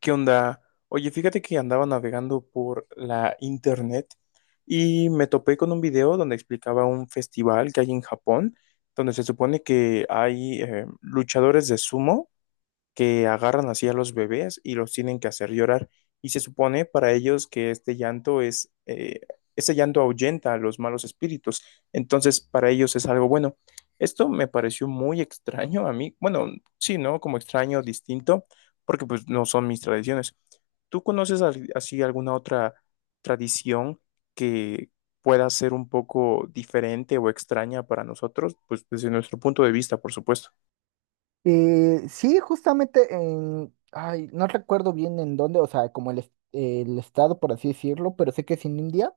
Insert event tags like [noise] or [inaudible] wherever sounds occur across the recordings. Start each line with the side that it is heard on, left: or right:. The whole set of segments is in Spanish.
left: ¿Qué onda? Oye, fíjate que andaba navegando por la internet y me topé con un video donde explicaba un festival que hay en Japón, donde se supone que hay luchadores de sumo que agarran así a los bebés y los tienen que hacer llorar. Y se supone para ellos que este llanto ese llanto ahuyenta a los malos espíritus. Entonces, para ellos es algo bueno. Esto me pareció muy extraño a mí. Bueno, sí, ¿no? Como extraño, distinto, porque pues no son mis tradiciones. ¿Tú conoces así alguna otra tradición que pueda ser un poco diferente o extraña para nosotros? Pues desde nuestro punto de vista, por supuesto.
right: Sí, justamente en, ay, no recuerdo bien en dónde, o sea, como el, el estado, por así decirlo, pero sé que es en India,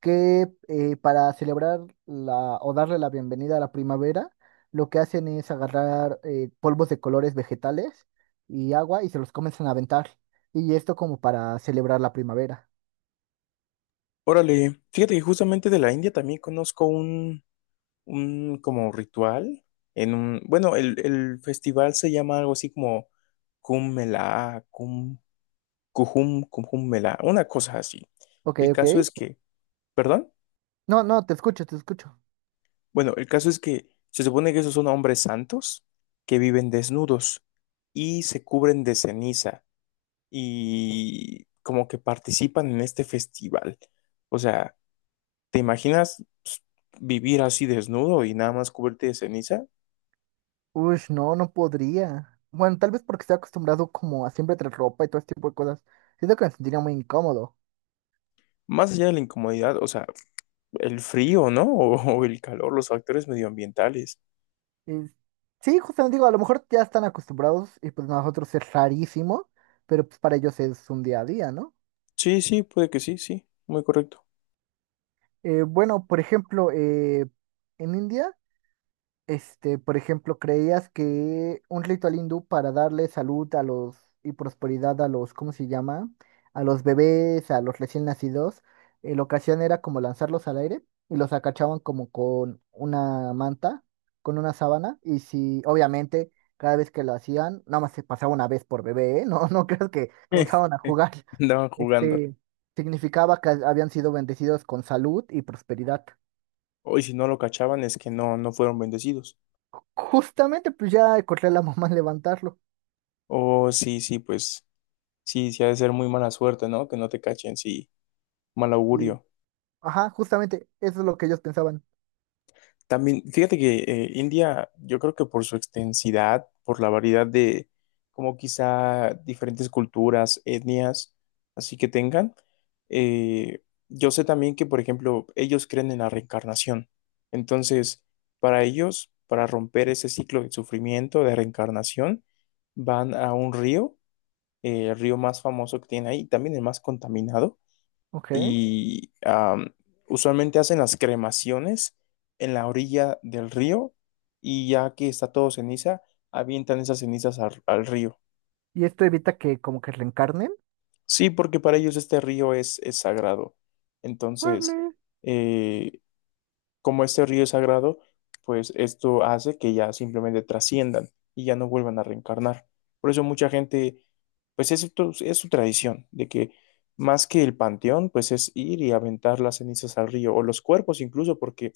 right: que para celebrar la, o darle la bienvenida a la primavera, lo que hacen es agarrar polvos de colores vegetales y agua y se los comienzan a aventar. Y esto como para celebrar la primavera.
left: Órale, fíjate que justamente de la India también conozco un como ritual en bueno, el festival se llama algo así como Kumbh Mela, Kumbh Mela, una cosa así.
right: Ok,
left: El
right: ok.
left: caso es que, ¿perdón?
right: No, no, te escucho, te escucho.
left: Bueno, el caso es que se supone que esos son hombres santos que viven desnudos y se cubren de ceniza y como que participan en este festival. O sea, ¿te imaginas pues, vivir así desnudo y nada más cubrirte de ceniza?
right: Uy, no, no podría. Bueno, tal vez porque estoy acostumbrado como a siempre traer ropa y todo este tipo de cosas. Siento que me sentiría muy incómodo.
left: Más allá de la incomodidad, o sea, el frío, ¿no? [laughs] O el calor, los factores medioambientales.
right: Y sí, justamente digo, a lo mejor ya están acostumbrados y pues nosotros es rarísimo, pero pues para ellos es un día a día, ¿no?
left: Sí, sí, puede que sí, sí, muy correcto.
right: Bueno, por ejemplo, en India. Este, por ejemplo, ¿creías que un ritual hindú para darle salud a los y prosperidad a los, ¿cómo se llama? A los bebés, a los recién nacidos, la ocasión era como lanzarlos al aire y los acachaban como con una manta, con una sábana, y si, obviamente, cada vez que lo hacían, nada más se pasaba una vez por bebé, ¿eh? [laughs] No, no creas que comenzaban a
left: [laughs]
right: jugar.
left: Andaban jugando.
right: Este, significaba que habían sido bendecidos con salud y prosperidad.
left: O y si no lo cachaban es que no, no fueron bendecidos.
right: Justamente, pues ya corría la mamá a levantarlo.
left: O sí, sí, pues sí, sí ha de ser muy mala suerte, ¿no? Que no te cachen, sí, mal
right: Y,
left: augurio.
right: ajá, justamente eso es lo que ellos pensaban.
left: También, fíjate que India, yo creo que por su extensidad, por la variedad de como quizá diferentes culturas, etnias, así que tengan, eh, yo sé también que, por ejemplo, ellos creen en la reencarnación. Entonces, para ellos, para romper ese ciclo de sufrimiento, de reencarnación, van a un río, el río más famoso que tiene ahí, también el más contaminado
right: Ok.
left: y usualmente hacen las cremaciones en la orilla del río y ya que está todo ceniza, avientan esas cenizas al río.
right: ¿Y esto evita que como que reencarnen?
left: Sí, porque para ellos este río es sagrado. Entonces,
right: Órale.
left: eh, Como este río es sagrado, pues esto hace que ya simplemente trasciendan y ya no vuelvan a reencarnar. Por eso mucha gente, pues es su tradición, de que más que el panteón, pues es ir y aventar las cenizas al río o los cuerpos incluso, porque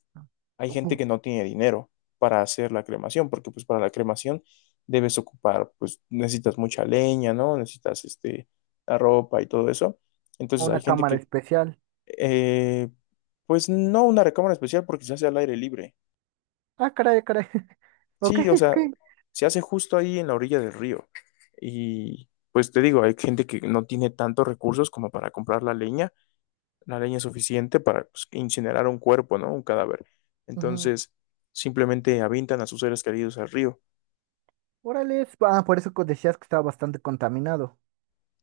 left: hay gente
right: Ujú.
left: que no tiene dinero para hacer la cremación, porque pues para la cremación debes ocupar, pues necesitas mucha leña, ¿no? Necesitas este, la ropa y todo eso. Entonces
right: Una
left: hay gente
right: cámara especial.
left: eh, pues no una recámara especial porque se hace al aire libre.
right: Ah, caray, caray. [laughs] Ok,
left: Sí, o
right: ok.
left: sea, se hace justo ahí en la orilla del río. Y pues te digo, hay gente que no tiene tantos recursos como para comprar la leña. La leña es suficiente para pues, incinerar un cuerpo, ¿no? Un cadáver.
right: Ujú.
left: Entonces, simplemente avientan a sus seres queridos al río.
right: Órale. Ah, por eso decías que estaba bastante contaminado.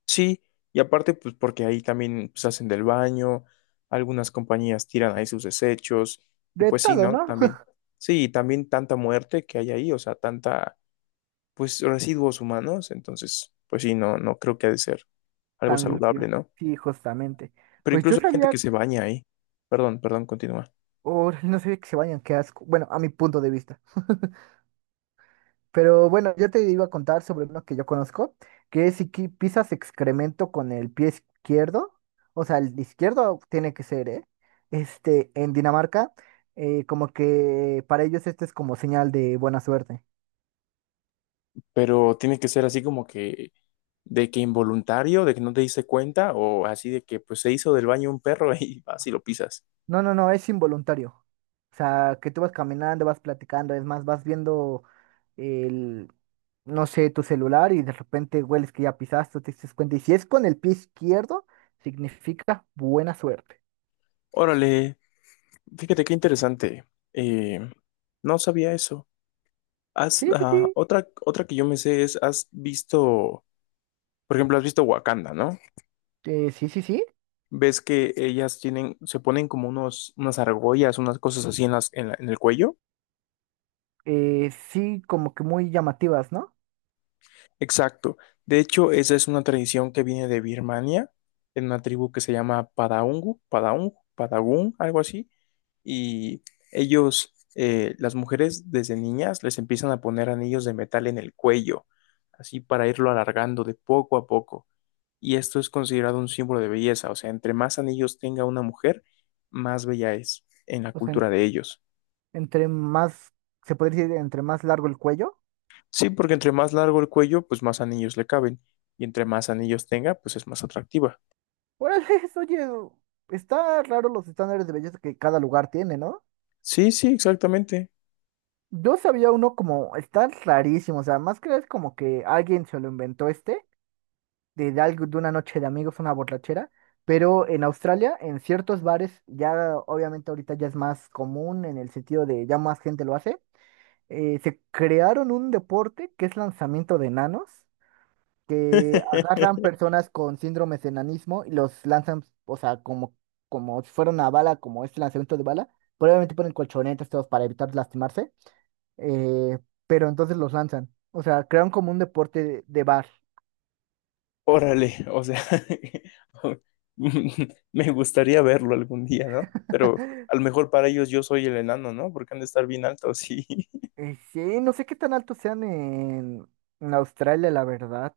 left: Sí, y aparte, pues porque ahí también pues, hacen del baño, algunas compañías tiran ahí sus desechos, y
right: De
left: pues sí,
right: todo,
left: ¿no?
right: ¿no?
left: También, sí, también tanta muerte que hay ahí, o sea, tanta, pues residuos humanos, entonces, pues sí, no, no creo que ha de ser
right: [laughs]
left: algo
right: Tan
left: saludable,
right: limpio.
left: ¿no?
right: Sí, justamente.
left: Pero
right: Pues yo
left: incluso hay gente que
right: sabía,
left: se baña ahí, perdón, perdón, continúa.
right: o no sabía que se bañan, qué asco. Bueno, a mi punto de vista. [laughs] Pero bueno, yo te iba a contar sobre uno que yo conozco, que es si pisas excremento con el pie izquierdo, o sea, el izquierdo tiene que ser, ¿eh? Este, en Dinamarca, como que para ellos este es como señal de buena suerte.
left: Pero tiene que ser así como que de que involuntario, de que no te diste cuenta o así de que pues se hizo del baño un perro [laughs] y vas y lo pisas.
right: No, no, no, es involuntario. O sea, que tú vas caminando, vas platicando, es más, vas viendo el, no sé, tu celular y de repente hueles que ya pisaste, te das cuenta. Y si es con el pie izquierdo, significa buena suerte.
left: Órale, fíjate qué interesante. Eh, no sabía eso. Has,
right: Sí, sí, sí.
left: ah, otra, otra que yo me sé es, has visto, por ejemplo, has visto Wakanda, ¿no?
right: Sí, sí, sí.
left: Ves que ellas tienen, se ponen como unos, unas argollas, unas cosas así en las, en el cuello.
right: Sí, como que muy llamativas, ¿no?
left: Exacto. De hecho, esa es una tradición que viene de Birmania, en una tribu que se llama Padagun, algo así. Y las mujeres desde niñas, les empiezan a poner anillos de metal en el cuello, así para irlo alargando de poco a poco. Y esto es considerado un símbolo de belleza, o sea, entre más anillos tenga una mujer, más bella es en la
right: O sea,
left: cultura de ellos.
right: entre más, se podría decir, entre más largo el cuello.
left: Sí, porque entre más largo el cuello, pues más anillos le caben, y entre más anillos tenga, pues es más atractiva.
right: Órale, [laughs] oye, está raro los estándares de belleza que cada lugar tiene, ¿no?
left: Sí, sí, exactamente.
right: Yo sabía uno como, está rarísimo, o sea, más que es como que alguien se lo inventó este, de algo, de una noche de amigos, una borrachera, pero en Australia, en ciertos bares, ya obviamente ahorita ya es más común en el sentido de ya más gente lo hace. Se crearon un deporte que es lanzamiento de enanos, que agarran
left: [laughs]
right: personas con síndromes de enanismo y los lanzan, o sea, como, como si fuera una bala, como este lanzamiento de bala. Probablemente ponen colchonetas todos para evitar lastimarse, eh, pero entonces los lanzan. O sea, crearon como un deporte de bar.
left: Órale, o sea, [laughs] me gustaría verlo algún día, ¿no? Pero
right: [laughs]
left: a lo mejor para ellos yo soy el enano, ¿no? Porque han de estar bien altos, sí. [laughs]
right: Sí, no sé qué tan altos sean en Australia, la verdad.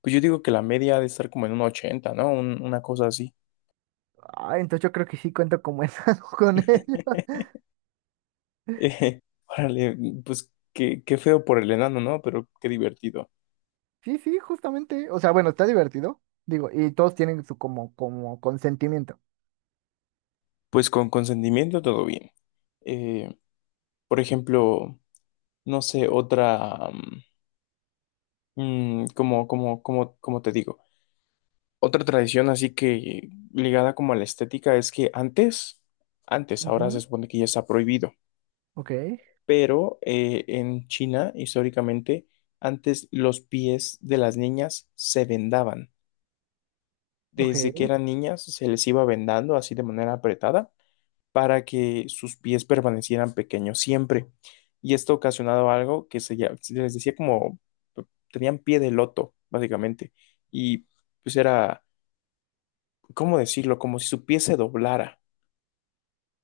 left: Pues yo digo que la media ha de estar como en un 80, ¿no? Un- una cosa así. [laughs]
right: Ah, entonces yo creo que sí cuento como enano [laughs] con ellos.
left: Eh, Órale, pues qué feo por el enano, ¿no? Pero qué divertido.
right: Sí, sí, justamente. O sea, bueno, está divertido. Digo, y todos tienen su como, como consentimiento.
left: Pues con consentimiento todo bien. Eh, por ejemplo, no sé, como te digo. Otra tradición así que ligada como a la estética es que antes, ahora se
right: Ujú.
left: supone que ya está prohibido,
right: Ok,
left: pero en China históricamente antes los pies de las niñas se vendaban. Desde que
right: ok.
left: eran niñas se les iba vendando así de manera apretada para que sus pies permanecieran pequeños siempre. Y esto ocasionaba algo que se les decía como tenían pie de loto, básicamente. Y pues era, ¿cómo decirlo? Como si su pie se doblara.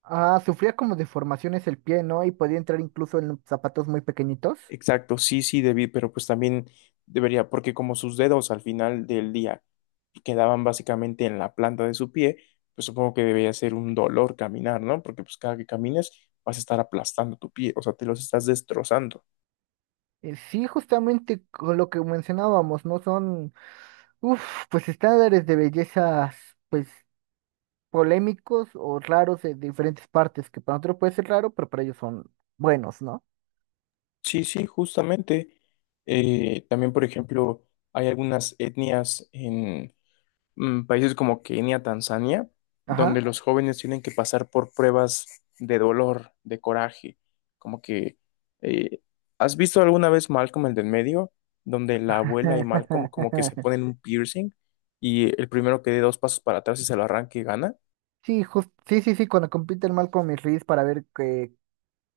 right: Ah, sufría como deformaciones el pie, ¿no? Y podía entrar incluso en zapatos muy pequeñitos.
left: Exacto, sí, sí, David, pero pues también debería, porque como sus dedos al final del día quedaban básicamente en la planta de su pie, pues supongo que debería ser un dolor caminar, ¿no? Porque pues cada que camines vas a estar aplastando tu pie, o sea, te los estás destrozando.
right: Sí, justamente con lo que mencionábamos, ¿no? Son, uff, pues estándares de bellezas, pues polémicos o raros de diferentes partes, que para nosotros puede ser raro, pero para ellos son buenos, ¿no?
left: Sí, sí, justamente. También, por ejemplo, hay algunas etnias, países como Kenia, Tanzania, donde
right: Ajá.
left: los jóvenes tienen que pasar por pruebas de dolor, de coraje, como que eh, ¿has visto alguna vez Malcolm el del medio, donde la abuela y Malcolm como que se
right: [laughs]
left: ponen un piercing y el primero que dé dos pasos para atrás y se lo arranque y gana?
right: Sí, sí, sí, sí, cuando compite el Malcolm y Reese para ver que,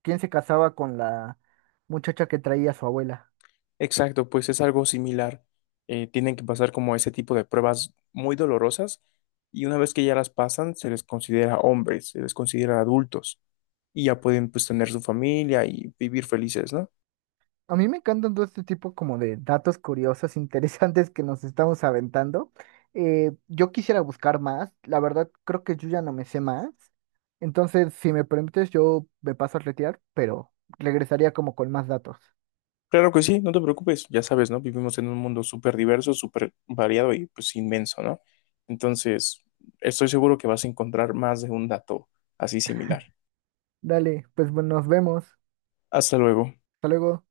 right: quién se casaba con la muchacha que traía a su abuela.
left: Exacto, pues es algo similar. Tienen que pasar como ese tipo de pruebas muy dolorosas y una vez que ya las pasan, se les considera hombres, se les considera adultos. Y ya pueden pues tener su familia y vivir felices, ¿no?
right: A mí me encantan todo este tipo como de datos curiosos, [laughs] interesantes que nos estamos aventando. Yo quisiera buscar más, la verdad creo que yo ya no me sé más. Entonces, si me permites, yo me paso a retirar, pero regresaría como con más datos.
left: Claro que sí, no te preocupes, ya sabes, ¿no? Vivimos en un mundo súper diverso, súper variado y pues inmenso, ¿no? Entonces, estoy seguro que vas a encontrar más de un dato así similar.
right: Dale, pues bueno, nos vemos.
left: Hasta luego.
right: Hasta luego.